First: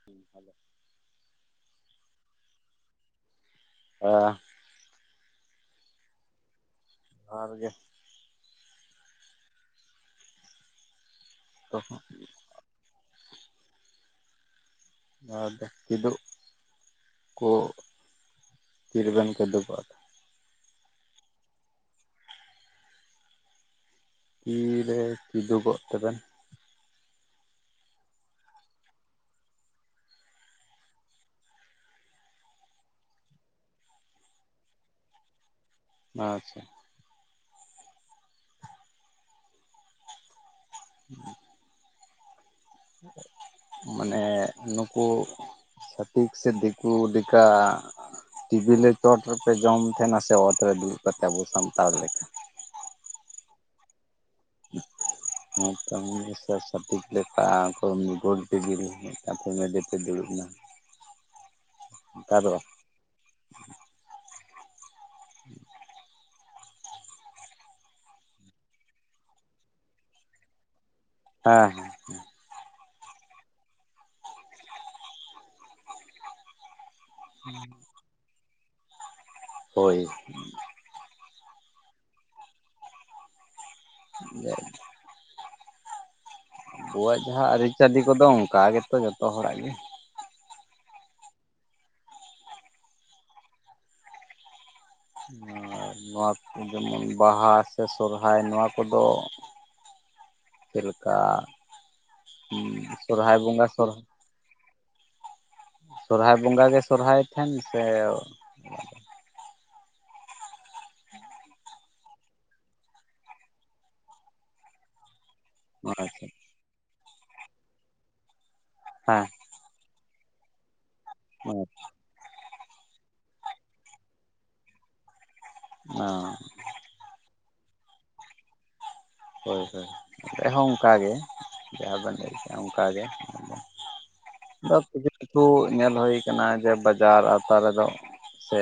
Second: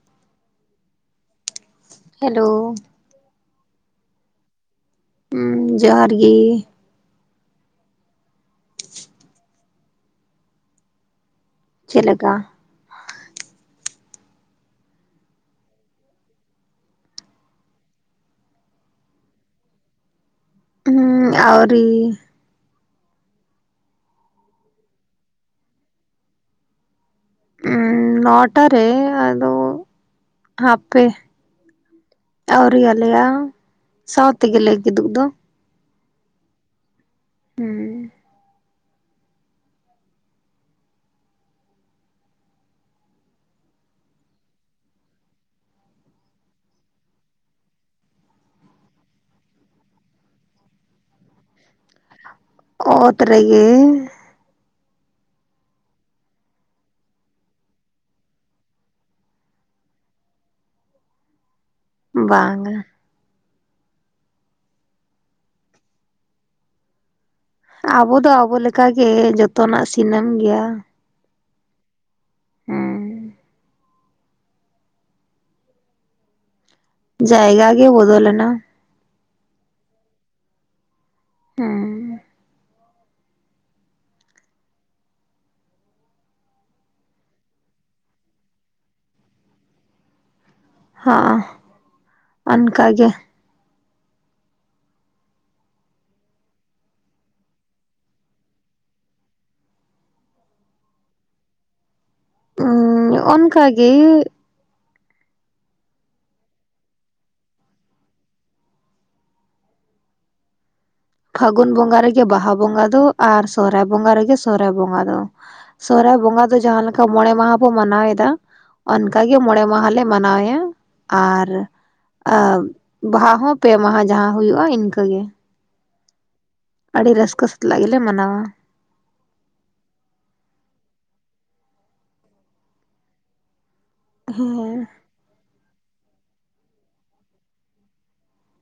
[unintelligible] Hello. [inaudible] ᱦᱩᱸ ᱡᱚᱦᱟᱨ ᱜᱤ᱾ ᱡᱚᱦᱟᱨ ᱜᱮ᱾ ᱪᱮᱫ ᱞᱮᱠᱟ᱾ ᱱᱚᱣᱟ ᱠᱤᱫᱩᱜ ᱠᱚ ᱛᱤ ᱨᱮᱵᱮᱱ ᱠᱤᱫᱩᱜ ᱚᱜᱼᱟ? ᱦᱩᱸ ᱟᱣᱨᱤ᱾ ᱛᱤᱨᱮ ᱠᱤᱫᱩᱜᱚᱜ ᱠᱟᱫᱟ? ᱩᱸ ᱱᱚᱴᱟ ᱨᱮ ᱟᱫᱚ, ᱦᱟᱯᱮ᱾ ᱟᱹᱣᱨᱤ ᱟᱞᱮᱭᱟ ᱥᱟᱶ ᱛᱮᱜᱮᱞᱮ ᱠᱤᱫᱩᱜ ᱫᱚ᱾ ᱟᱪᱪᱷᱟ᱾ ᱦᱮᱸ [inaudible] ᱢᱟᱱᱮ ᱱᱩᱠᱩ᱾ ᱪᱷᱟᱹᱛᱤᱠ ᱥᱮ ᱫᱤᱠᱩ ᱞᱮᱠᱟ᱾ ᱴᱤᱵᱤᱞᱮ ᱪᱚᱴ ᱨᱮᱯᱮ ᱡᱚᱢ ᱛᱷᱮ ᱱᱟᱥᱮ ᱚᱛ ᱨᱮ ᱫᱩᱲᱩᱵ ᱠᱟᱛᱮ ᱟᱵᱚ ᱥᱟᱱᱛᱟᱲ ᱞᱮᱠᱟ᱾ ᱚᱛ ᱨᱮᱜᱮ᱾ [inaudible] ᱥᱚᱴᱷᱤᱠ ᱞᱮᱠᱟ [inaudible] ᱫᱩᱲᱩᱵ ᱮᱱᱟ᱾ ᱚᱱᱠᱟ ᱫᱚ ᱵᱟᱝ ᱵᱟᱝ-ᱟ᱾ ᱟᱵᱚ ᱫᱚ ᱟᱵᱚ ᱞᱮᱠᱟ ᱜᱮ ᱡᱚᱛᱚᱱᱟᱜ ᱥᱤᱱᱮᱢ ᱜᱮᱭᱟ᱾ ᱦᱮᱸ ᱡᱟᱭᱜᱟ ᱦᱮᱸ ᱜᱮ ᱵᱚᱫᱚᱞ ᱞᱮᱱᱟ᱾ ᱦᱳᱭ᱾ ᱦᱩᱸ [inaudible] ᱟᱵᱚᱣᱟᱜ ᱡᱟᱸᱦᱟᱸ ᱟᱹᱨᱤᱪᱟᱞᱤ ᱠᱚᱫᱚ ᱚᱱᱠᱟ ᱜᱮᱛᱚ ᱡᱚᱛᱚ ᱦᱚᱲᱟᱜ ᱜᱮ᱾ ᱦᱟᱸ ᱚᱱᱠᱟ ᱜᱮ᱾ ᱟᱨ ᱱᱚᱣᱟ ᱠᱩ ᱡᱮᱢᱚᱱ ᱵᱟᱦᱟ ᱥᱮ ᱥᱚᱨᱦᱟᱭ ᱱᱚᱣᱟ ᱠᱚᱫᱚ, ᱪᱮᱫ ᱞᱮᱠᱟ ᱥᱚᱨᱦᱟᱭ ᱵᱚᱸᱜᱟ [inaudible] ᱚᱱᱠᱟᱜᱮ ᱥᱚᱨᱦᱟᱭ ᱵᱚᱸᱜᱟ ᱜᱮ ᱥᱚᱨᱦᱟᱭ ᱴᱷᱮᱱ ᱥᱮᱼᱼ ᱯᱷᱟᱹᱜᱩᱱ ᱵᱚᱸᱜᱟ ᱨᱮᱜᱮ ᱵᱟᱦᱟ ᱵᱚᱸᱜᱟ ᱫᱚ ᱟᱨ ᱥᱚᱦᱨᱟᱭ ᱵᱚᱸᱜᱟ ᱨᱮᱜᱮ ᱥᱚᱦᱨᱟᱭ ᱵᱚᱸᱜᱟ ᱫᱚ ᱥᱚᱦᱨᱟᱭ ᱟᱪᱪᱷᱟ ᱵᱚᱸᱜᱟ ᱫᱚ ᱡᱟᱦᱟᱸ ᱞᱮᱠᱟ ᱢᱚᱬᱮ ᱢᱟᱦᱟ ᱵᱚ ᱢᱟᱱᱟᱣ ᱮᱫᱟ ᱚᱱᱠᱟ ᱜᱮ ᱢᱚᱬᱮ ᱢᱟᱦᱟᱞᱮ ᱢᱟᱱᱟᱣᱭᱟ ᱟᱨᱼᱼ ᱦᱮᱸ ᱟᱨ ᱵᱟᱦᱟ ᱦᱚᱸ ᱯᱮ ᱢᱟᱦᱟ ᱡᱟᱦᱟᱸ ᱦᱩᱭᱩᱜᱼᱟ ᱤᱱᱠᱟᱹ ᱜᱮᱼᱼ ᱦᱮᱸ ᱟᱹᱰᱤ ᱨᱟᱹᱥᱠᱟᱹ ᱥᱟᱛᱞᱟᱜ ᱜᱮᱞᱮ ᱢᱟᱱᱟᱣᱟ ᱦᱳᱭ ᱦᱳᱭ ᱟᱞᱮ ᱦᱚᱸ ᱚᱱᱠᱟ ᱜᱮ ᱡᱟᱦᱟᱸ ᱵᱮᱱ ᱞᱟᱹᱭ ᱠᱮᱫ-ᱟ ᱚᱱᱠᱟ ᱜᱮᱼᱼ ᱦᱮᱸ ᱦᱮᱸ ᱟᱨ ᱠᱤᱪᱷᱩ ᱠᱤᱪᱷᱩ ᱧᱮᱞ ᱦᱳᱭ ᱠᱟᱱᱟ ᱡᱮ ᱵᱟᱡᱟᱨ ᱟᱶᱛᱟ ᱨᱮᱫᱚ ᱥᱮᱼᱼ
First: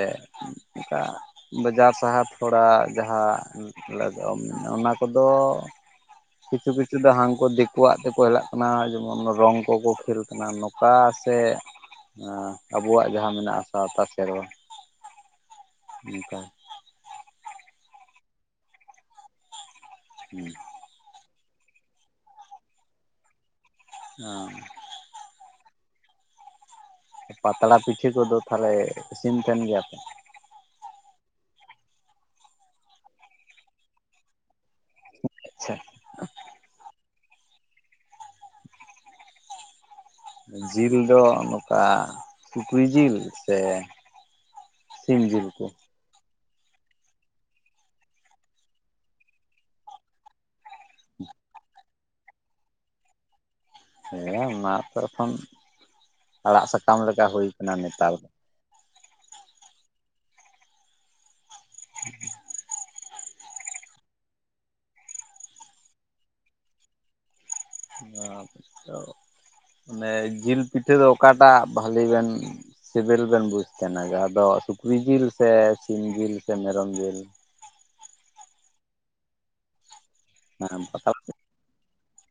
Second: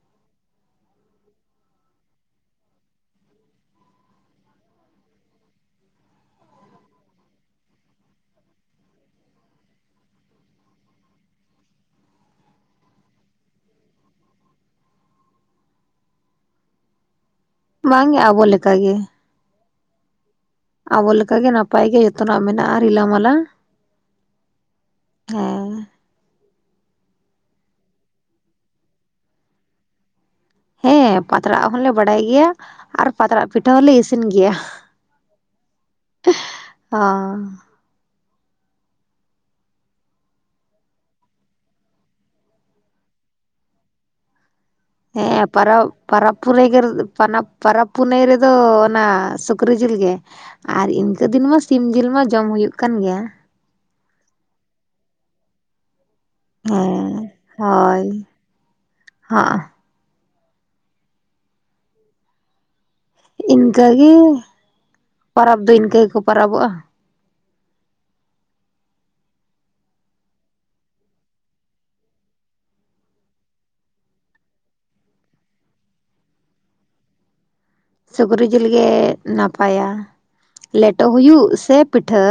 ᱚᱱᱠᱟ ᱵᱟᱡᱟᱨ ᱥᱟᱦᱟᱨ ᱛᱷᱚᱲᱟ ᱡᱟᱦᱟᱸ ᱞᱟᱜᱟᱣ ᱚᱱᱟ ᱠᱚ ᱫᱚᱼᱼ ᱛᱚᱻ ᱠᱤᱪᱷᱩ ᱠᱤᱪᱷᱩ ᱫᱚ ᱦᱟᱱᱠᱩ ᱫᱤᱠᱩᱣᱟᱜ ᱛᱮᱠᱚ ᱦᱮᱞᱟᱜ ᱠᱟᱱᱟ ᱡᱮᱢᱚᱱ ᱨᱚᱝ ᱠᱚᱠᱚ ᱠᱷᱮᱞ ᱠᱟᱱᱟ ᱚᱠᱟ ᱥᱮ ᱟᱵᱚᱣᱟᱜ ᱡᱟᱦᱟᱸ ᱢᱮᱱᱟᱜᱼᱟ ᱥᱟᱶᱛᱟ ᱥᱮᱨᱣᱟᱼᱼ ᱚᱱᱠᱟ ᱵᱟᱝ ᱜᱮ ᱟᱵᱚ ᱞᱮᱠᱟ ᱜᱮ [inaudible] ᱟᱵᱚ ᱞᱮᱠᱟᱜ ᱜᱮ ᱱᱟᱯᱟᱭ ᱜᱮ ᱡᱚᱛᱚᱱᱟᱜ ᱢᱮᱱᱟᱜᱼᱟ ᱨᱤᱞᱟᱹ ᱢᱟᱞᱟᱼᱼ [unintelligible] ᱦᱮᱸ ᱯᱟᱛᱲᱟ ᱯᱤᱴᱷᱟᱹ ᱠᱚᱫᱚ ᱛᱟᱦᱞᱮ ᱤᱥᱤᱱ ᱛᱮᱱ ᱜᱮᱭᱟ ᱯᱮᱼᱼ ᱦᱮᱸ ᱯᱟᱛᱲᱟ ᱦᱚᱸᱞᱮ ᱵᱟᱰᱟᱭ ᱜᱮᱭᱟ ᱟᱨ ᱯᱟᱛᱲᱟ ᱯᱤᱴᱷᱟᱹ ᱦᱚᱞᱮ ᱤᱥᱤᱱ ᱜᱮᱭᱟ ᱟᱪᱪᱷᱟ [unintelligible] ᱡᱤᱞ ᱫᱚ ᱱᱚᱠᱟ ᱥᱩᱠᱨᱤ ᱡᱤᱞ ᱥᱮᱼᱼ ᱦᱮᱸ ᱯᱟᱨᱟᱣᱼᱼ ᱯᱚᱨᱚᱵᱽ ᱯᱷᱩᱨᱟᱹᱭ ᱜᱮ [unintelligible] ᱯᱚᱨᱚᱵᱽ ᱯᱩᱱᱟᱹᱭ ᱨᱮᱫᱚ ᱚᱱᱟ ᱥᱩᱠᱨᱤ ᱡᱤᱞ ᱜᱮ ᱟᱨ ᱤᱱᱠᱟᱹ ᱫᱤᱱ ᱢᱟ ᱥᱤᱢ ᱡᱤᱞ ᱢᱟ ᱡᱚᱢ ᱦᱩᱭᱩᱜ ᱠᱟᱱ ᱜᱮᱭᱟ ᱦᱮᱸ ᱢᱟ [unintelligible] ᱠᱷᱚᱱ ᱟᱲᱟᱜ ᱥᱟᱠᱟᱢ ᱦᱮᱸ ᱞᱮᱠᱟ ᱦᱩᱭ ᱠᱟᱱᱟ ᱱᱮᱛᱟᱨ ᱫᱚ ᱦᱚᱸᱜᱼᱚ [inaudible] ᱤᱱᱠᱟᱹ ᱜᱮ ᱯᱟᱨᱟᱵᱽ ᱫᱚ ᱤᱱᱠᱟᱹ ᱜᱮᱠᱚ ᱯᱟᱨᱟᱵᱚᱜ-ᱟ᱾ ᱟᱪᱪᱷᱟ ᱚᱱᱮ ᱡᱤᱞ ᱯᱤᱴᱷᱟᱹ ᱫᱚ ᱚᱠᱟᱴᱟᱜ ᱵᱷᱟᱞᱤ ᱵᱮᱱᱼᱼ ᱥᱤᱵᱤᱞ ᱵᱮᱱ ᱵᱩᱡᱽ ᱛᱮᱦᱮᱱᱟ ᱡᱟᱦᱟᱸ ᱫᱚ ᱥᱩᱠᱨᱤ ᱡᱤᱞ ᱥᱮ ᱥᱤᱢ ᱡᱤᱞ ᱥᱮ ᱢᱮᱨᱚᱢ ᱡᱤᱞ? ᱥᱩᱠᱨᱤ ᱡᱤᱞ ᱜᱮ ᱱᱟᱯᱟᱭᱟ ᱦᱮᱸ ᱞᱮᱴᱚ ᱯᱟᱛᱲᱟ ᱦᱩᱭᱩᱜ ᱥᱮ ᱯᱤᱴᱷᱟᱹᱼᱼ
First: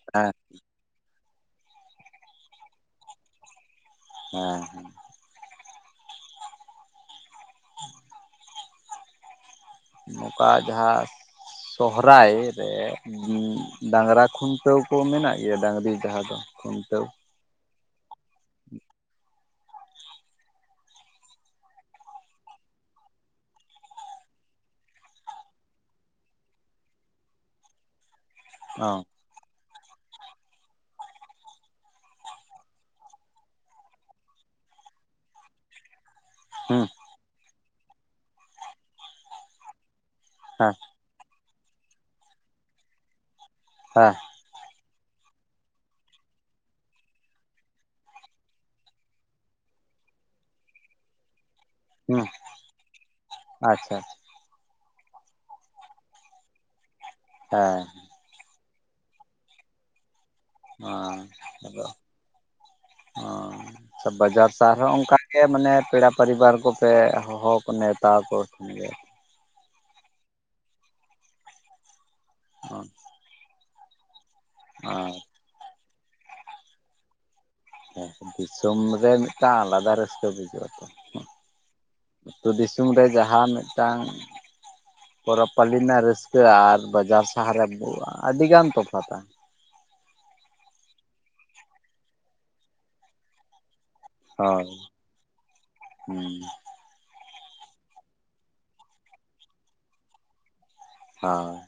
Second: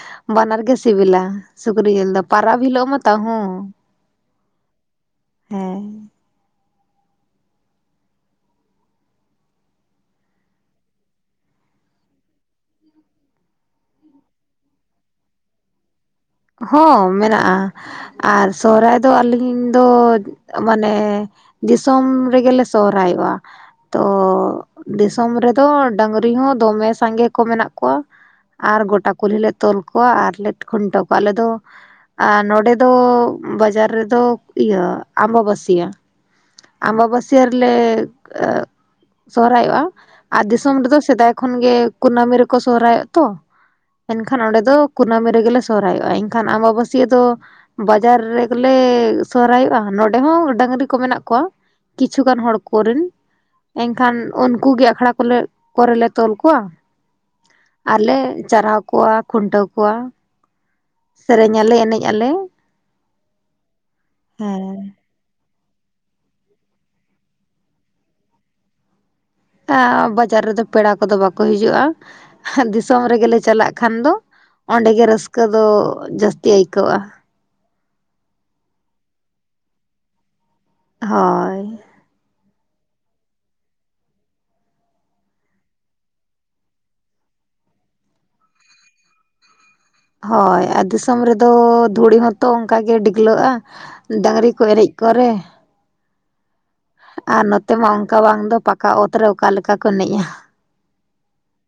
ᱯᱤᱴᱷᱟᱹ ᱵᱟᱱᱟᱨ ᱜᱮ ᱥᱤᱵᱤᱞᱟ ᱥᱩᱠᱨᱤ ᱡᱤᱞ ᱫᱚ ᱯᱟᱨᱚᱵᱽ ᱦᱤᱞᱳᱜ ᱢᱟ ᱛᱟᱣ ᱦᱚᱸᱼᱼ ᱦᱮᱸᱻ ᱦᱮᱸ᱾ ᱱᱚᱠᱟ ᱡᱟᱦᱟᱸ ᱥᱚᱦᱚᱨᱟᱭ ᱨᱮᱼᱼ ᱩᱸ ᱰᱟᱝᱨᱟ ᱠᱷᱩᱱᱴᱟᱹᱣ ᱠᱚ ᱢᱮᱱᱟᱜ ᱜᱮᱭᱟ ᱰᱟᱹᱝᱨᱤ ᱡᱟᱦᱟᱸ ᱫᱚᱼᱼ ᱦᱚᱸ ᱢᱮᱱᱟᱜ-ᱟ ᱟᱨ ᱥᱚᱦᱨᱟᱭ ᱫᱚ ᱟᱞᱤᱼᱼ ᱤᱧ ᱫᱚ ᱢᱟᱱᱮ ᱫᱤᱥᱚᱢ ᱨᱮᱜᱮ ᱞᱮ ᱥᱚᱦᱨᱟᱭᱚᱜ-ᱟ᱾ ᱛᱚ ᱫᱤᱥᱚᱢ ᱨᱮ ᱫᱚ ᱰᱟᱹᱝᱨᱤ ᱦᱚᱸ ᱫᱚᱢᱮ ᱥᱟᱸᱜᱮ ᱠᱚ ᱢᱮᱱᱟᱜ ᱠᱚᱣᱟ᱾ ᱟᱨ ᱚ ᱜᱚᱴᱟ ᱠᱩᱞᱦᱤ ᱞᱮ ᱛᱚᱞ ᱠᱚᱣᱟ ᱟᱨ ᱞᱮ ᱠᱷᱩᱱᱴᱟᱹᱣ ᱠᱚᱣᱟ ᱟᱞᱮ ᱫᱚ᱾ ᱟᱨ ᱱᱚᱸᱰᱮ ᱫᱚ ᱵᱟᱡᱟᱨ ᱨᱮᱫᱚ ᱤᱭᱟᱹ ᱟᱢᱵᱟ ᱵᱟᱥᱤᱭᱟᱹ᱾ ᱦᱩᱸ᱾ ᱵᱟ ᱵᱟᱹᱥᱭᱟᱹ ᱨᱮᱞᱮ ᱚᱜ ᱥᱚᱦᱨᱟᱭᱚᱜᱼᱟ ᱟᱨ ᱦᱮᱸ ᱫᱤᱥᱚᱢ ᱨᱮᱫᱚ ᱥᱤᱼᱼ ᱥᱮᱫᱟᱭ ᱠᱷᱚᱱ ᱜᱮ ᱠᱩᱱᱟᱹᱢᱤ ᱨᱮᱠᱚ ᱥᱚᱦᱨᱟᱭᱚᱜᱼᱟ ᱛᱚ ᱦᱮᱸ ᱮᱱᱠᱷᱟᱱ ᱚᱸᱰᱮ ᱫᱚ ᱠᱩᱱᱟᱹᱢᱤ ᱨᱮᱜᱮᱼᱼ ᱥᱚᱦᱨᱟᱭᱚᱜᱼᱟ ᱮᱱᱠᱷᱟᱱ ᱟᱢᱵᱟᱼᱵᱟᱹᱥᱭᱟᱸ ᱫᱚᱼᱼ ᱵᱟᱡᱟᱨ ᱨᱮᱜᱮ ᱞᱮ ᱥᱚᱦᱨᱟᱭᱚᱜᱼᱟ ᱱᱚᱸᱰᱮ ᱦᱚᱸ ᱰᱟᱹᱝᱨᱤ ᱠᱚ ᱢᱮᱱᱟᱜ ᱠᱚᱣᱟ᱾ ᱠᱤᱪᱷᱩ ᱦᱩᱸ ᱜᱟᱱ ᱦᱚᱲ ᱠᱚᱨᱮᱱ ᱟᱪᱪᱷᱟ ᱮᱝᱠᱷᱟᱱ ᱩᱱᱠᱩ ᱜᱮ ᱟᱠᱷᱲᱟ ᱠᱚᱞᱮ‌ ᱠᱚᱨᱮ ᱞᱮ ᱛᱚᱞ ᱠᱚᱣᱟ᱾ ᱦᱮᱸ ᱟᱨ ᱞᱮ ᱪᱟᱨᱟᱣ ᱠᱚᱣᱟ ᱠᱷᱩᱱᱴᱟᱹᱣ ᱠᱚᱣᱟ᱾ ᱚᱸᱻ ᱥᱮᱨᱮᱧ ᱟᱞᱮ ᱟᱫᱚ ᱮᱱᱮᱡ ᱟᱞᱮ ᱚᱸ ᱵᱟᱡᱟᱨ ᱥᱟᱦᱟᱨ ᱨᱮ ᱦᱚᱸ ᱦᱮᱸ ᱚᱝᱠᱟᱼᱼ ᱜᱮ ᱢᱟᱱᱮ ᱯᱮᱲᱟ ᱯᱟᱹᱨᱤᱵᱟᱨ ᱠᱚᱯᱮ ᱦᱚᱦᱚ ᱠᱚ ᱱᱮᱶᱛᱟ ᱠᱚ ᱜᱷᱮᱱ ᱜᱮᱭᱟ᱾ ᱟ ᱵᱟᱡᱟᱨ ᱨᱮᱫᱚ ᱯᱮᱲᱟ ᱠᱚᱫᱚ ᱵᱟᱠᱚ ᱦᱤᱡᱩᱜᱼᱟ᱾ ᱚ ᱫᱤᱥᱚᱢ ᱨᱮᱜᱮ ᱞᱮ ᱪᱟᱞᱟᱜ ᱠᱷᱟᱱ ᱫᱚ ᱚᱸᱰᱮ ᱜᱮ ᱟᱨ ᱨᱟᱹᱥᱼᱼ ᱠᱟᱹ ᱫᱚ ᱡᱟᱹᱥᱛᱤ ᱟᱹᱭᱠᱟᱹᱣᱚᱜᱼᱟ᱾ ᱦᱮᱸ ᱫᱤᱥᱚᱢ ᱨᱮ ᱢᱤᱫᱴᱟᱝ ᱟᱞᱟᱫᱟ ᱨᱟᱹᱥᱠᱟᱹ ᱵᱩᱡᱟᱹᱜᱼᱟ᱾ ᱦᱚᱭ᱾ ᱟᱹᱛᱩ ᱫᱤᱥᱚᱢ ᱨᱮ ᱡᱟᱦᱟᱸ ᱢᱤᱫ ᱴᱟᱝᱼᱼ ᱯᱚᱨᱚᱵᱽ ᱯᱟᱞᱤ ᱱᱟᱜ ᱨᱟᱹᱥᱠᱟᱹ ᱟᱨ ᱵᱟᱡᱟᱨ ᱥᱟᱦᱟᱨ ᱨᱮ ᱵᱚ ᱟᱰᱤ ᱜᱟᱱ ᱛᱚᱯᱷᱟ ᱛᱟ᱾ ᱦᱳᱭ ᱟᱨ ᱫᱤᱥᱚᱢ ᱨᱮᱫᱚ ᱫᱷᱩᱲᱤ ᱦᱚᱸᱛᱚ ᱚᱱᱠᱟ ᱜᱮ ᱰᱤᱜᱞᱟᱹᱜᱼᱟ᱾ ᱰᱟᱝᱨᱤ ᱠᱚ ᱦᱳᱭ ᱮᱱᱮᱡ ᱠᱚᱨᱮ᱾ ᱦᱩᱸ ᱟᱨ ᱱᱚᱛᱮ ᱢᱟ ᱚᱱᱠᱟ ᱵᱟᱝ ᱫᱚ ᱯᱟᱠᱟ ᱚᱛ ᱨᱮ ᱚᱠᱟ ᱞᱮᱠᱟ ᱠᱚ ᱮᱱᱮᱡᱼᱟ᱾ ᱦᱚᱭ᱾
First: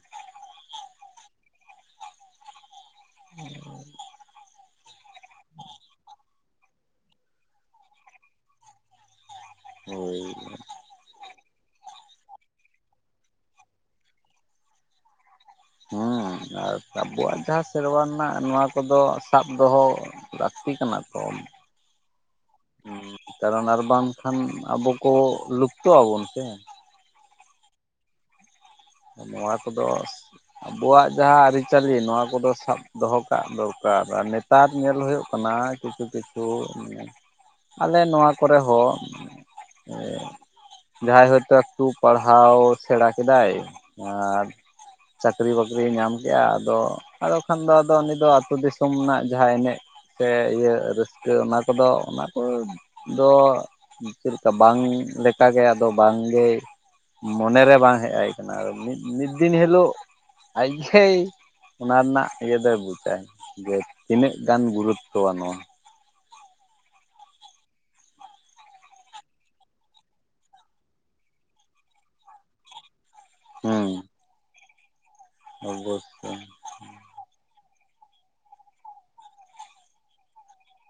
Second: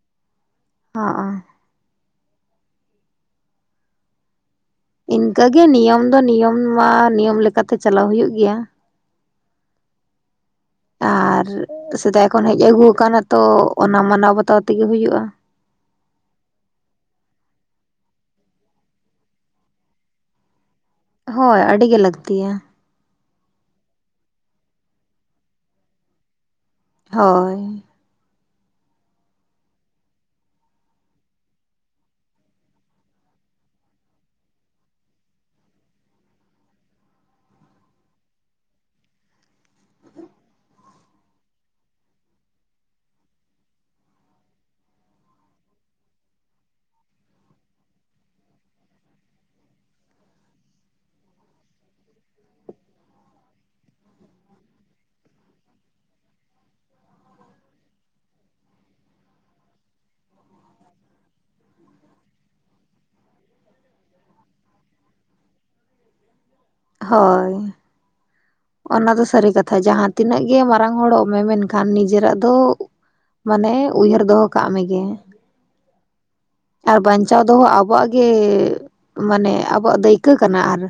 ᱚᱻ ᱚ᱾ ᱦᱚᱭ ᱦᱚᱭ᱾ ᱤᱱᱠᱟᱹ ᱜᱮ ᱱᱤᱭᱚᱢ ᱫᱚ ᱱᱤᱭᱚᱢ ᱢᱟ ᱱᱤᱭᱚᱢ ᱞᱮᱠᱟ ᱛᱮ ᱪᱟᱞᱟᱣ ᱦᱩᱭᱩᱜ ᱜᱮᱭᱟ᱾ ᱦᱳᱭ᱾ ᱟᱨ ᱥᱮᱫᱟᱭ ᱠᱷᱚᱱ ᱦᱮᱡ ᱟᱹᱜᱩᱣ ᱠᱟᱱᱟ ᱛᱚ ᱚᱱᱟ ᱢᱟᱱᱟᱣ ᱵᱟᱛᱟᱣ ᱛᱮᱜᱮ ᱦᱩᱭᱩᱜᱼᱟ᱾ ᱦᱩᱸ ᱟᱨ ᱟᱵᱚᱣᱟᱜ ᱡᱟᱦᱟᱸ ᱥᱮᱨᱣᱟ ᱨᱮᱱᱟᱜ ᱱᱚᱣᱟ ᱠᱚᱫᱚ ᱥᱟᱵ ᱫᱚᱦᱚᱼᱼ ᱞᱟᱠᱛᱤ ᱠᱟᱱᱟ᱾ ᱦᱚᱭ ᱟᱰᱤ ᱜᱮ ᱞᱟᱹᱠᱛᱤᱭᱟ᱾ ᱦᱮᱸ ᱠᱟᱨᱚᱱ ᱟᱨ ᱵᱟᱝᱠᱷᱟᱱ ᱟᱵᱚ ᱠᱚ ᱞᱩᱯᱛᱚᱜ ᱟᱵᱚᱱ ᱥᱮ᱾ ᱦᱚᱭ᱾ ᱛᱚ ᱱᱚᱣᱟ ᱠᱚᱫᱚᱥ ᱟᱵᱚᱣᱟᱜ ᱡᱟᱦᱟᱸ ᱟᱨᱤ ᱪᱟᱹᱞᱤ ᱱᱚᱣᱟ ᱠᱚᱫᱚ ᱥᱟᱵᱼᱼ ᱫᱚᱦᱚ ᱠᱟᱜ ᱫᱚᱨᱠᱟᱨ ᱟᱨ ᱱᱮᱛᱟᱨ ᱧᱮᱞ ᱦᱩᱭᱩᱜ ᱠᱟᱱᱟ ᱠᱤᱪᱷᱩ ᱠᱤᱪᱷᱩ ᱢᱟᱱᱮᱼᱼ ᱟᱞᱮ ᱱᱚᱣᱟ ᱠᱚᱨᱮ ᱦᱚᱸᱼᱼ ᱮᱫ ᱡᱟᱦᱟᱸᱭ ᱦᱚᱭᱛᱳ ᱮᱠᱴᱩ ᱯᱟᱲᱦᱟᱣ ᱥᱮᱬᱟ ᱠᱮᱫᱟᱭ ᱟᱨ ᱪᱟᱠᱨᱤ ᱵᱟᱹᱠᱨᱤᱭ ᱧᱟᱢ ᱠᱮᱜᱼᱟ ᱟᱫᱚᱼᱼ ᱟᱫᱚ ᱠᱷᱟᱱ ᱫᱚ ᱟᱫᱚ ᱩᱱᱤ ᱫᱚ ᱟᱹᱛᱩᱳ ᱫᱤᱥᱚᱢ ᱨᱮᱱᱟᱜ ᱡᱟᱦᱟᱸ ᱮᱱᱮᱡ ᱥᱮ ᱤᱭᱟᱹ ᱨᱟᱹᱥᱠᱟᱹ ᱚᱱᱟ ᱠᱚᱫᱚ ᱚᱱᱟ ᱠᱚᱫᱚ, ᱪᱮᱫ ᱞᱮᱠᱟ ᱵᱟᱝ ᱞᱮᱠᱟᱜ ᱜᱮ ᱟᱫᱚ ᱵᱟᱝᱜᱮ ᱢᱚᱱᱮ ᱨᱮ ᱵᱟᱝ ᱦᱮᱡ ᱟᱭᱟᱹᱜᱼᱼ ᱢᱤᱫ ᱫᱤᱱ ᱦᱤᱞᱳᱜ ᱟᱡᱷᱟᱭ ᱚᱱᱟ ᱨᱮᱱᱟᱜ ᱤᱭᱟᱹ ᱫᱚᱭ ᱵᱩᱡᱟ ᱡᱮ ᱛᱤᱱᱟᱹᱜ ᱜᱟᱱ ᱜᱩᱨᱩᱛᱚᱣᱟ ᱱᱚᱣᱟ᱾ ᱦᱳᱭ᱾ ᱚᱱᱟ ᱫᱚ ᱥᱟᱹᱨᱤ ᱠᱟᱛᱷᱟ ᱡᱟᱦᱟᱸ ᱛᱤᱱᱟᱹᱜ ᱜᱮ ᱢᱟᱨᱟᱝ ᱦᱚᱲᱚᱜ ᱢᱮ ᱢᱮᱱᱠᱷᱟᱱ ᱱᱤᱡᱮᱨᱟᱜ ᱫᱚᱼᱼ ᱢᱟᱱᱮ ᱩᱭᱦᱟᱹᱨ ᱫᱚᱦᱚ ᱠᱟᱜ ᱢᱮᱜᱮ ᱚᱵᱚᱥᱚ ᱟᱨ ᱵᱟᱧᱪᱟᱣ ᱫᱚᱦᱚ ᱟᱵᱚᱣᱟᱜ ᱜᱮ ᱢᱟᱱᱮ ᱟᱵᱚᱣᱟᱜ ᱫᱟᱹᱭᱠᱟᱹ ᱠᱟᱱᱟ ᱟᱨᱼᱼ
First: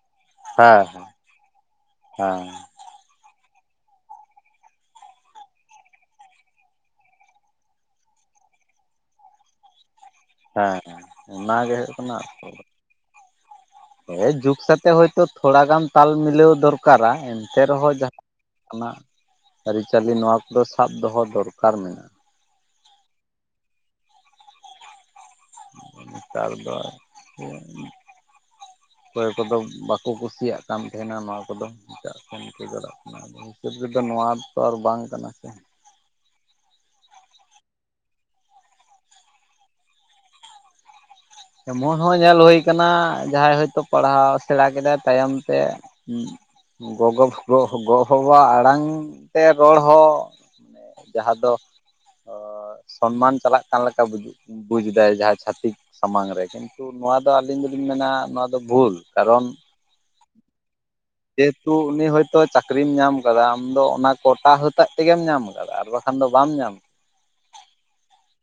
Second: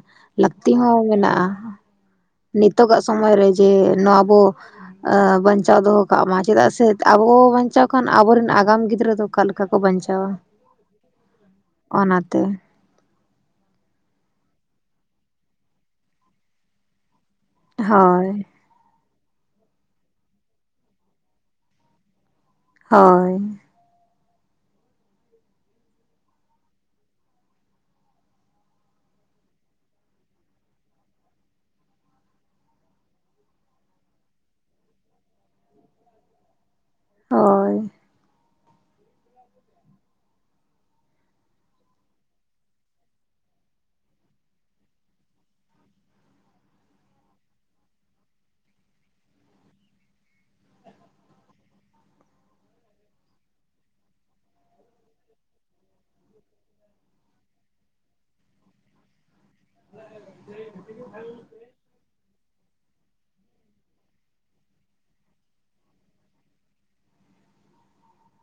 ᱞᱟᱹᱠᱛᱤ ᱦᱮᱸ ᱦᱚᱸ ᱢᱮᱱᱟᱜᱼᱟ ᱦᱮᱸ ᱱᱤᱛᱚᱜᱟᱜ ᱥᱚᱢᱚᱭ ᱨᱮ ᱡᱮ ᱱᱚᱣᱟ ᱟᱵᱚ, ᱵᱟᱧᱪᱟᱣ ᱫᱚᱦᱚ ᱠᱟᱜ ᱢᱟ ᱪᱮᱫᱟᱜ ᱥᱮ ᱟᱵᱚ ᱵᱟᱧᱪᱟᱣ ᱠᱷᱟᱱ ᱟᱵᱚᱨᱮᱱ ᱟᱜᱟᱢ ᱜᱤᱫᱽᱨᱟᱹ ᱫᱚ, ᱚᱠᱟ ᱞᱮᱠᱟ ᱠᱚ ᱵᱟᱧᱪᱟᱣᱟ, ᱦᱮᱸ ᱚᱱᱟᱜᱮ ᱦᱩᱭᱩᱜ ᱠᱟᱱᱟ, ᱚᱱᱟᱛᱮ ᱦᱮᱸ ᱡᱩᱜᱽ ᱥᱟᱛᱮᱜ ᱦᱳᱭᱛᱳ ᱛᱷᱚᱲᱟ ᱜᱟᱱ ᱛᱟᱞ ᱢᱤᱞᱟᱹᱣ ᱫᱚᱨᱠᱟᱨᱟ ᱮᱱᱛᱮ ᱨᱮᱦᱚᱸ ᱡᱟᱦᱟᱸ ᱦᱳᱭ ᱱᱟᱜ ᱟᱹᱨᱤᱪᱟᱹᱞᱤ ᱱᱚᱣᱟ ᱠᱚ ᱫᱚ ᱥᱟᱵ ᱫᱚᱦᱚ ᱫᱚᱨᱠᱟᱨ ᱢᱮᱱᱟᱜᱼᱟ, ᱦᱳᱭ, ᱱᱮᱛᱟᱨ ᱫᱚ, ᱚᱠᱚᱭ ᱠᱚᱫᱚ ᱵᱟᱠᱚ ᱠᱩᱥᱤᱭᱟᱜ ᱠᱟᱱ ᱛᱟᱦᱮᱱᱟ ᱱᱚᱣᱟ ᱠᱚᱫᱚ ᱮᱴᱟᱜ ᱠᱷᱚᱱᱟᱜ ᱠᱟᱱᱟ, ᱦᱤᱥᱟᱹᱵ ᱛᱮᱫᱚ ᱱᱚᱣᱟ ᱫᱚ ᱟᱨ ᱵᱟᱝ ᱠᱟᱱᱟ ᱥᱮ, ᱦᱳᱭ, [inaudible] ᱮᱢᱚᱱ ᱦᱚᱸ ᱧᱮᱞ ᱦᱩᱭ ᱟᱠᱟᱱᱟ ᱡᱟᱦᱟᱸᱭ ᱦᱚᱳᱭᱛᱳ ᱯᱟᱲᱦᱟᱣ ᱥᱮᱬᱟ ᱠᱮᱫᱟᱭ ᱛᱟᱭᱚᱢ ᱛᱮ, ᱜᱚᱜᱚ ᱜᱚ ᱵᱟᱵᱟ ᱟᱲᱟᱝ ᱛᱮ ᱨᱚᱲ ᱦᱚᱸ ᱡᱟᱦᱟᱸ ᱫᱚ, ᱥᱚᱱᱢᱟᱱ ᱪᱟᱞᱟᱜ ᱠᱟᱱ ᱞᱮᱠᱟ ᱵᱩᱡᱫᱟᱭ ᱡᱟᱦᱟᱸᱭ ᱪᱷᱟᱛᱤᱠ ᱥᱟᱢᱟᱝ ᱨᱮ ᱠᱤᱱᱛᱩ ᱱᱚᱣᱟ ᱫᱚ ᱟᱹᱞᱤᱧ ᱫᱚᱞᱤᱧ ᱢᱮᱱᱟ ᱱᱚᱣᱟ ᱫᱚ ᱵᱷᱩᱞ ᱠᱟᱨᱚᱱ ᱪᱮᱫ ᱛᱩ ᱩᱱᱤ ᱦᱚᱭᱛᱳ ᱪᱟᱹᱠᱨᱤᱢ ᱧᱟᱢ ᱟᱠᱟᱫᱟ ᱟᱢ ᱫᱚ ᱚᱱᱟ ᱠᱚᱴᱟ ᱦᱛᱟᱜ ᱛᱮᱜᱮᱢ ᱧᱟᱢ ᱟᱠᱟᱫᱟ ᱟᱨ ᱵᱟᱠᱷᱟᱱ ᱫᱚ ᱵᱟᱢ ᱧᱟᱢ ᱟᱠᱟᱫᱟ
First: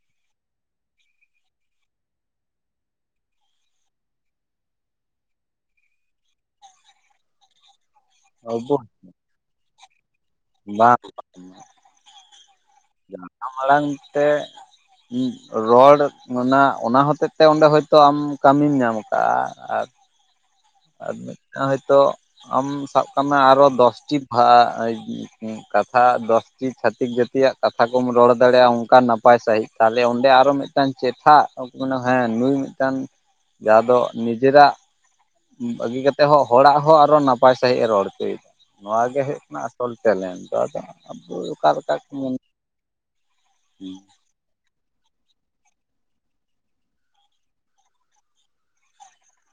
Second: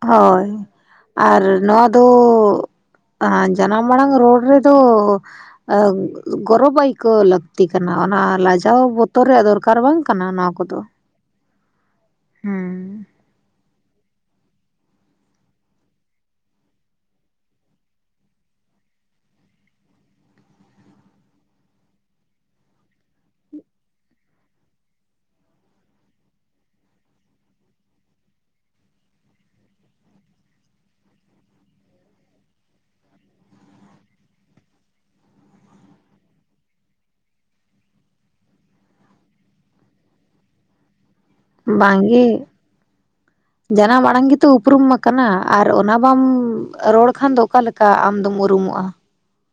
ᱦᱳᱭ ᱟᱨ ᱱᱚᱣᱟ ᱫᱚ, ᱡᱟᱱᱟ ᱢᱟᱲᱟᱝ ᱨᱳᱰ ᱨᱮᱫᱚ ᱜᱚᱨᱚᱵ ᱟᱭᱠᱟᱣ ᱞᱟᱠ ᱞᱟᱹᱠᱛᱤ ᱠᱟᱱᱟ ᱚᱱᱟ ᱟᱵᱚ ᱞᱟᱡᱟᱣ ᱵᱚᱛᱚᱨ ᱨᱮᱭᱟᱜ ᱫᱚᱨᱠᱟᱨ ᱵᱟᱝ ᱠᱟᱱᱟ ᱱᱚᱣᱟ ᱠᱚ, ᱵᱟᱝ ᱦᱩᱸ ᱡᱟᱱᱟᱢ ᱟᱲᱟᱝ ᱛᱮ ᱨᱚᱲ ᱨᱮᱱᱟᱜ ᱚᱱᱟ ᱦᱚᱛᱮᱡ ᱛᱮ ᱚᱸᱰᱮ ᱦᱚᱭᱛᱚ ᱟᱢ ᱠᱟᱹᱢᱤᱢ ᱧᱟᱢ ᱟᱠᱟᱜᱼᱟ ᱟᱨ, ᱟᱨ ᱢᱤᱫᱴᱟᱝ ᱦᱳᱭᱛᱳ ᱟᱢ ᱥᱟᱵ ᱠᱟᱜ ᱢᱮ ᱟᱨᱚ ᱫᱚᱥᱴᱤ ᱠᱟᱛᱷᱟ ᱫᱚᱥᱴᱤ ᱪᱷᱟᱛᱤᱠ ᱡᱟᱹᱛᱤᱭᱟᱜ ᱠᱟᱛᱷᱟ ᱠᱚᱢ ᱨᱚᱲ ᱫᱟᱲᱮᱭᱟᱜᱼᱟ ᱚᱱᱠᱟ ᱱᱟᱯᱟᱭ ᱥᱟᱺᱦᱤᱡ ᱛᱟᱦᱚᱞᱮ ᱚᱸᱰᱮ ᱟᱨᱚ ᱢᱤᱫᱴᱟᱝ, ᱢᱤᱫᱴᱟᱝ ᱪᱮᱴᱷᱟ ᱢᱮ ᱦᱮᱸ ᱱᱩᱭ ᱢᱤᱫᱴᱟᱝ ᱡᱟᱦᱟᱸ ᱫᱚ ᱱᱤᱡᱮᱨᱟᱜ, ᱵᱟᱹᱜᱤ ᱠᱟᱛᱮᱜ ᱦᱚᱸ ᱦᱚᱲᱟᱜ ᱦᱚᱸ ᱟᱨᱚ ᱱᱟᱯᱟᱭ ᱥᱟᱺᱦᱤᱡ ᱮ ᱨᱚᱲ ᱦᱚᱪᱚᱭᱮᱫᱟ, ᱱᱚᱣᱟ ᱜᱮ ᱦᱩᱭᱩᱜ ᱠᱟᱱᱟ ᱟᱥᱚᱞ ᱴᱮᱞᱮᱱᱴᱡ ᱫᱚ ᱟᱫᱚ, ᱟᱵᱚ, ᱚᱠᱟ ᱞᱮᱠᱟ ᱠᱚ ᱵᱟᱝᱜᱮ ᱢᱚᱱᱮ ᱡᱟᱱᱟ ᱟᱲᱟᱝ ᱜᱮᱛᱚ ᱩᱯᱨᱩᱢ ᱢᱟ, ᱠᱟᱱᱟ ᱟᱨ ᱚᱱᱟ ᱵᱟᱢ ᱨᱚᱲ ᱠᱷᱟᱱ ᱫᱚ ᱚᱠᱟᱞᱮᱠᱟ ᱟᱢ ᱫᱚᱢ ᱩᱨᱩᱢᱚᱜᱼᱟ,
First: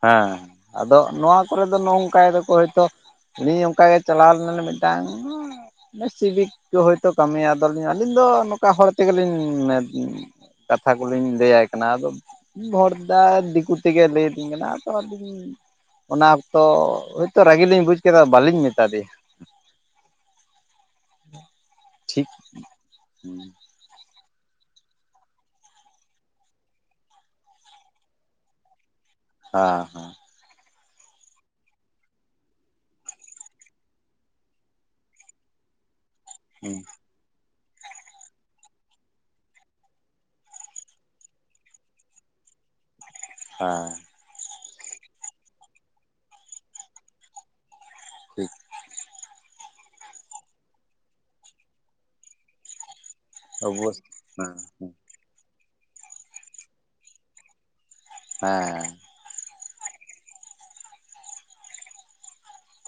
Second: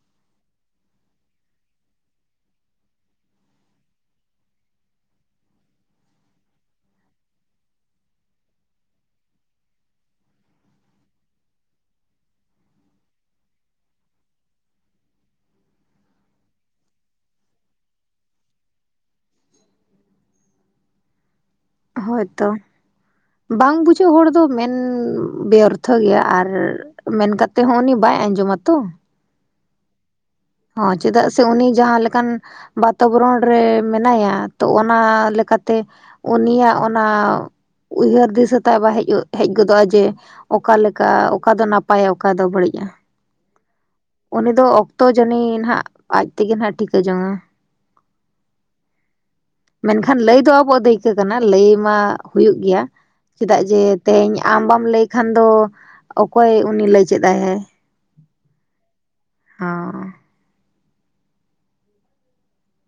ᱦᱮᱸ ᱟᱫᱚ ᱱᱚᱣᱟ ᱠᱚᱨᱮ ᱫᱚ ᱱᱚᱝᱠᱟᱭ ᱫᱟᱠᱚ ᱦᱳᱭᱛᱳ, ᱟᱹᱧ ᱚᱱᱠᱟ ᱜᱮ ᱪᱟᱞᱟᱣ ᱞᱮᱱᱟ ᱞᱤᱧ ᱢᱤᱫᱴᱟᱝ, ᱥᱤᱵᱤᱠ ᱠᱚ ᱦᱳᱭᱛᱳ ᱠᱟᱹᱢᱤᱭᱟ ᱟᱫᱚᱞᱤᱧ ᱟᱹᱞᱤᱧ ᱫᱚ ᱱᱚᱝᱠᱟ ᱦᱚᱲ ᱛᱮᱜᱮ ᱞᱤᱧ ᱠᱟᱛᱷᱟ ᱠᱚᱞᱤᱧ ᱞᱟᱹᱭᱟᱭ ᱠᱟᱱᱟ ᱟᱫᱚ ᱵᱷᱚᱨᱫᱟ ᱫᱤᱠᱩ ᱛᱮᱜᱮ ᱞᱮᱭ, ᱚᱱᱟ ᱚᱠᱛᱚ [unintelligible] ᱠᱟᱱᱟ ᱟ ᱛᱚ ᱟᱹᱞᱤᱧ ᱚᱱᱟ ᱚᱠᱛᱚ ᱦᱚᱭᱛᱚ ᱨᱟᱹᱜ ᱞᱤᱧ ᱵᱩᱡᱽ ᱠᱮᱫᱟ ᱵᱟᱟᱹᱞᱤᱧ ᱢᱮᱛᱟ ᱫᱮᱭᱟ ᱾ ᱴᱷᱤᱠ ᱦᱳᱭᱛᱚ ᱵᱟᱝ ᱦᱮᱸ ᱵᱩᱡᱽ ᱵᱟᱝ ᱵᱩᱡᱽ ᱦᱚᱲ ᱫᱚ ᱢᱮᱱ ᱵᱮᱚᱨᱛᱷᱚ ᱜᱮᱭᱟ, ᱟᱨ ᱢᱮᱱ ᱠᱟᱛᱮᱫ ᱦᱚᱸ ᱩᱱᱤ ᱵᱟᱭ ᱟᱸᱡᱚᱢᱟᱛᱚ ᱾ ᱦᱟ, ᱦᱚᱸ ᱪᱮᱫᱟᱜ ᱥᱮ ᱩᱱᱤ ᱡᱟᱦᱟᱸ ᱞᱮᱠᱟᱱ, ᱵᱟᱛᱚ ᱵᱚᱨᱚᱱ ᱨᱮ ᱢᱮᱱᱟᱭᱟ ᱛᱚ ᱚᱱᱟ ᱞᱮᱠᱟ ᱛᱮ ᱩᱱᱤᱭᱟᱜ ᱦᱮᱸ ᱚᱱᱟ ᱩᱭᱦᱟᱹᱨ ᱫᱤᱥᱟᱹᱛᱟ ᱵᱟᱭ ᱦᱮᱡ ᱦᱮᱡ ᱜᱚᱫᱚᱜᱼᱟ ᱡᱮ, ᱚᱠᱟᱞᱮᱠᱟ, ᱚᱠᱟ ᱫᱚ ᱱᱟᱯᱟᱭᱟ ᱚᱠᱟ ᱫᱚ ᱵᱟᱹᱲᱤᱡ ᱟ? ᱦᱮᱸ, ᱩᱱᱤ ᱫᱚ ᱚᱠᱛᱚ ᱡᱟᱹᱱᱤ ᱱᱟᱦᱜ ᱟᱡ ᱛᱮᱜᱮ ᱱᱟᱦᱟᱜ ᱮ ᱴᱷᱤᱠᱟᱹ ᱡᱚᱝ-ᱟ ᱾ [unintelligible] ᱢᱮᱱᱠᱷᱟᱱ ᱞᱟᱹᱭ ᱫᱚ ᱟᱵᱚᱣᱟᱜ ᱫᱟᱹᱭᱠᱟᱹ ᱠᱟᱱᱟ ᱞᱟᱹᱭ ᱢᱟ ᱦᱩᱭᱩᱜ ᱜᱮᱭᱟ᱾ ᱪᱮᱫᱟᱜ ᱡᱮ ᱟᱵᱚ ᱛᱮᱦᱤᱧ ᱦᱮᱸ ᱟᱢ ᱵᱟᱢ ᱞᱟᱹᱭ ᱠᱷᱟᱱ ᱫᱚ ᱚᱠᱚᱭ ᱩᱱᱤ ᱞᱟᱹᱭ ᱪᱮᱫ ᱟᱭᱟᱭ? ᱦᱮᱸ, [inaudible]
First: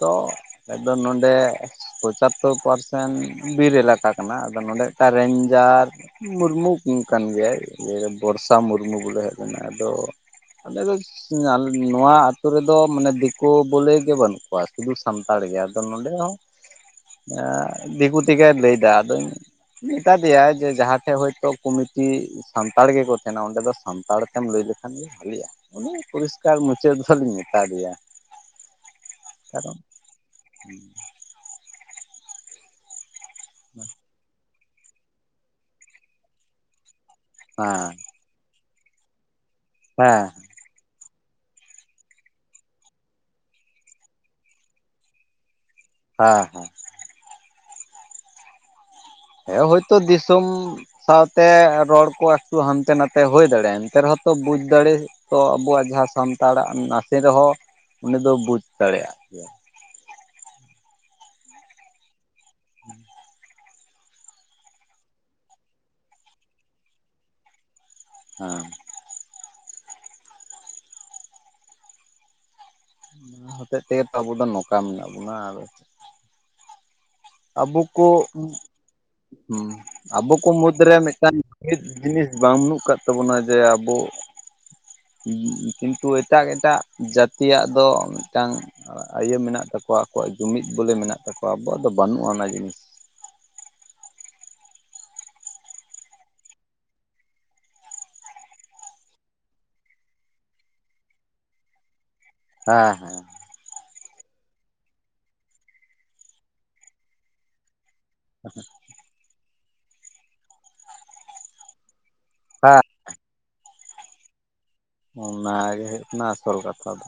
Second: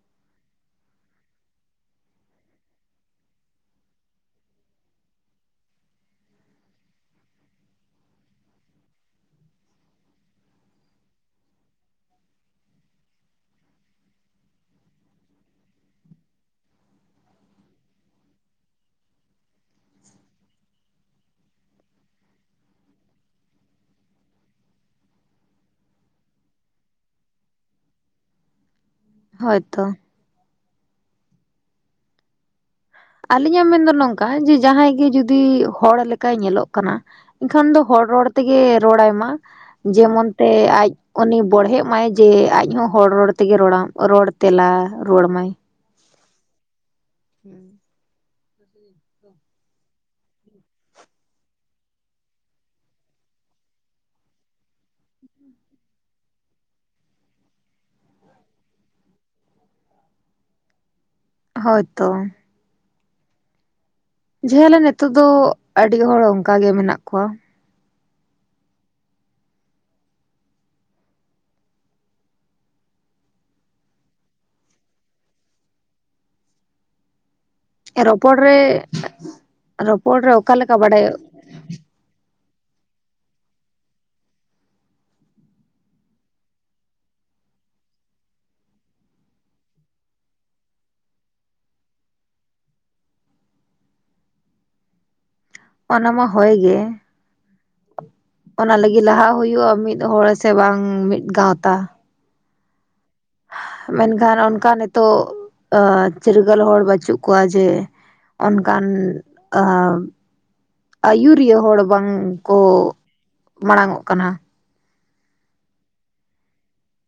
ᱛᱚ ᱮᱠᱫᱚᱢ ᱱᱚᱸᱰᱮ ᱯᱚᱸᱪᱟᱨᱛᱳ ᱯᱟᱨᱥᱮᱱ ᱵᱤᱨ ᱮᱞᱟᱠᱟ ᱠᱟᱱᱟ ᱟᱫᱚ ᱱᱚᱰᱮᱴ ᱨᱮᱧᱡᱟᱨ ᱢᱩᱨᱢᱩ ᱠᱟᱱ ᱜᱮᱭᱟᱭ ᱡᱮ ᱵᱚᱨᱥᱟ ᱢᱩᱨᱢᱩ ᱵᱚᱞᱮ ᱦᱮᱡ ᱞᱮᱱᱟᱭ ᱟᱫᱚ ᱟᱞᱮ ᱫᱚ ᱱᱚᱣᱟ ᱟᱛᱳ ᱨᱮᱫᱚ ᱢᱟᱱᱮ ᱫᱤᱠᱳ ᱵᱚᱞᱮ ᱜᱮ ᱵᱟᱹᱱᱩᱜ ᱠᱚᱣᱟ᱾ᱥᱩᱫᱷᱩ ᱥᱟᱱᱛᱟᱲ ᱜᱮ ᱟᱫᱚ ᱱᱚᱸᱰᱮ ᱦᱚᱸ ᱫᱤᱠᱩ ᱛᱮᱜᱮ ᱞᱟᱹᱭᱫᱟ ᱟᱫᱚ ᱢᱮᱛᱟ ᱫᱮᱭᱟ ᱡᱮ ᱡᱟᱦᱟᱸᱴᱷᱮᱡ ᱦᱚᱭᱛᱳ ᱠᱚᱢᱤᱴᱤ ᱥᱟᱱᱛᱟᱲ ᱜᱮᱠᱚ ᱛᱟᱦᱮᱱᱟ ᱚᱸᱰᱮ ᱫᱚ ᱥᱟᱱᱛᱟᱲ ᱛᱮᱢ ᱞᱟᱹᱭ ᱞᱮᱠᱷᱟᱱ ᱜᱮ ᱵᱷᱟᱹᱞᱤ-ᱟ ᱚᱱᱮ ᱯᱚᱨᱤᱥᱠᱟᱨ ᱢᱩᱪᱟᱹᱫ [inaudible] ᱢᱮᱛᱟ ᱫᱮᱭᱟ, ᱦᱳᱭᱛᱚ [inaudible] ᱟᱹᱞᱤᱧᱟᱜ ᱢᱮᱱᱫᱚ ᱱᱚᱝᱠᱟ ᱡᱮ ᱡᱟᱦᱟᱸᱭ ᱜᱮ ᱡᱩᱫᱤ ᱦᱚᱲ ᱞᱮᱠᱟᱭ ᱧᱮᱞᱚᱜ ᱠᱟᱱᱟ ᱮᱱᱠᱷᱟᱱ ᱫᱚ ᱦᱚᱲ ᱨᱚᱲ ᱛᱮᱜᱮ ᱨᱚᱲᱟᱭ ᱢᱟ ᱦᱮᱸ ᱡᱮᱢᱚᱱ ᱛᱮ ᱟᱡ ᱩᱱᱤ ᱵᱚᱲᱦᱮᱜ ᱢᱟᱭ ᱡᱮ ᱟᱡ ᱦᱚᱸ ᱦᱚᱲ ᱨᱚᱲ ᱛᱮᱜᱮ ᱨᱚᱲᱟ ᱨᱚᱲ ᱛᱮᱞᱟ ᱨᱩᱣᱟᱹᱲ ᱣᱟᱢᱟᱭ᱾ ᱦᱮᱸ ᱦᱮᱸ, [unintelligible] [unintelligible] ᱦᱮᱸ ᱦᱳᱭᱛᱚ ᱫᱤᱥᱚᱢ ᱥᱟᱶᱛᱮ ᱨᱚᱲ ᱠᱚ ᱮᱠᱴᱩ ᱦᱟᱱᱛᱮ ᱱᱟᱛᱮ ᱦᱩᱭ ᱫᱟᱲᱮᱭᱟᱜ-ᱟ ᱮᱱᱛᱮ ᱨᱮᱦᱚᱸ ᱛᱚ ᱵᱩᱡ ᱫᱟᱲᱮ ᱛᱚ ᱟᱵᱚᱣᱟᱜ ᱡᱟᱦᱟᱸ ᱥᱟᱱᱛᱟᱲᱟᱜ ᱱᱟᱥᱮ ᱨᱮᱦᱚᱸ ᱩᱱᱤ ᱫᱚ ᱵᱩᱡ ᱫᱟᱲᱮᱭᱟᱜ ᱜᱮᱭᱟ᱾ ᱦᱳᱭ ᱛᱚ ᱾ [inaudible] ᱞᱮ ᱱᱤᱛᱚᱜ ᱫᱚ ᱟᱹᱰᱤ ᱦᱚᱲ ᱚᱝᱠᱟ ᱜᱮ ᱢᱮᱱᱟᱜ ᱠᱚᱣᱟ᱾ ᱦᱮᱸ, ᱚᱱᱟ ᱦᱚᱛᱮᱜ ᱛᱮᱜᱮ ᱛᱚ ᱟᱵᱚ ᱫᱚ ᱱᱚᱠᱟ ᱢᱮᱱᱟᱜ ᱵᱚᱱᱟ ᱟᱨ ᱟᱵᱚ ᱠᱚ ᱨᱚᱯᱚᱲ ᱨᱮ ᱦᱩᱸ ᱨᱚᱯᱚᱲ ᱨᱮ ᱟᱵᱚ ᱠᱚ ᱚᱠᱟᱞᱮᱠᱟ ᱢᱩᱫᱽᱨᱮ ᱵᱟᱰᱟᱭ ᱢᱤᱫᱴᱟᱝ [unintelligible] ᱵᱟᱹᱢᱱᱩᱜ ᱟᱠᱟᱫ ᱛᱟᱵᱚᱱᱟ ᱡᱮ ᱟᱵᱚ ᱠᱤᱱᱛᱩ ᱮᱴᱟᱜ ᱮᱴᱟᱜ ᱡᱟᱹᱛᱤᱭᱟᱜ ᱫᱚ ᱢᱤᱫᱴᱟᱝ ᱟᱭᱤᱭᱟᱹ ᱢᱮᱱᱟᱜ ᱛᱟᱠᱚᱣᱟ ᱟᱠᱚᱣᱟᱜ ᱡᱩᱢᱤᱫ ᱵᱚᱞᱮ ᱢᱮᱱᱟᱜ ᱛᱟᱠᱚᱣᱟ ᱟᱵᱚᱣᱟᱜ ᱫᱚ ᱵᱟᱹᱱᱩᱜ-ᱟ ᱚᱱᱟ ᱡᱤᱱᱤᱥ᱾ ᱚᱱᱟ ᱢᱟ ᱦᱳᱭ ᱜᱮ, ᱚᱱᱟ ᱞᱟᱹᱜᱤᱫ ᱞᱟᱦᱟ ᱦᱩᱭᱩᱜ-ᱟ ᱢᱤᱫ ᱦᱚᱲ ᱥᱮ ᱵᱟᱝ ᱢᱤᱫ ᱜᱟᱶᱛᱟ᱾ ᱦᱮᱸ ᱦᱮᱸ, ᱢᱮᱱᱠᱷᱟᱱ ᱚᱱᱠᱟ ᱱᱤᱛᱚᱜ ᱪᱤᱨᱜᱟᱹᱞ ᱦᱚᱲ ᱵᱟᱹᱪᱩᱜ ᱠᱚᱣᱟ ᱡᱮ ᱚᱱᱠᱟᱱ ᱟᱹᱭᱩᱨᱤᱭᱟᱹ ᱦᱚᱲ ᱵᱟᱝ ᱠᱚ [unintelligible] ᱢᱟᱲᱟᱝ ᱚᱜ ᱠᱟᱱᱟ, ᱚᱱᱟ ᱜᱮ ᱦᱳᱭᱳᱜ ᱠᱟᱱᱟ ᱟᱥᱚᱞ ᱠᱟᱛᱷᱟ ᱫᱚ᱾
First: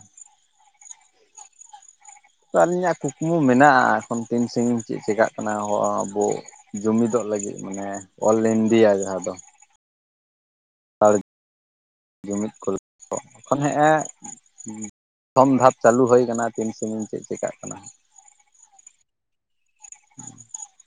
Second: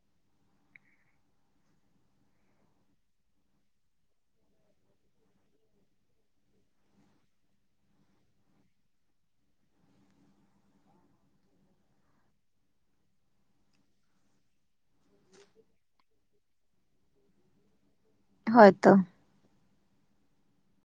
ᱛᱚ ᱟᱹᱞᱤᱧᱟᱜ ᱠᱩᱠᱢᱩ ᱢᱮᱱᱟᱜ-ᱟ ᱟᱨ ᱠᱷᱚᱱ ᱛᱤᱱ ᱥᱟᱺᱜᱤᱧ ᱪᱮᱫ ᱪᱮᱠᱟᱜ ᱠᱟᱱᱟ, ᱦᱚᱸ ᱟᱵᱚ ᱡᱩᱢᱤᱫᱚᱜ ᱞᱟᱹᱜᱤᱫ ᱢᱟᱱᱮ ᱚᱞ ᱤᱱᱰᱤᱭᱟ ᱡᱟᱦᱟᱸ ᱫᱚ, ᱥᱟᱱᱛᱟᱲ ᱡᱩᱢᱤᱫ ᱠᱚ ᱠᱷᱚᱱ ᱦᱮᱸ ᱯᱨᱚᱛᱷᱚᱢ ᱫᱷᱟᱯ ᱪᱟᱹᱞᱩ ᱦᱩᱭ ᱟᱠᱟᱱᱟ ᱛᱤᱱ ᱥᱟᱸᱜᱤᱧ ᱪᱮᱫ ᱪᱮᱠᱟᱹᱜ ᱠᱟᱱᱟ। ᱦᱳᱭ ᱛᱚ [inaudible]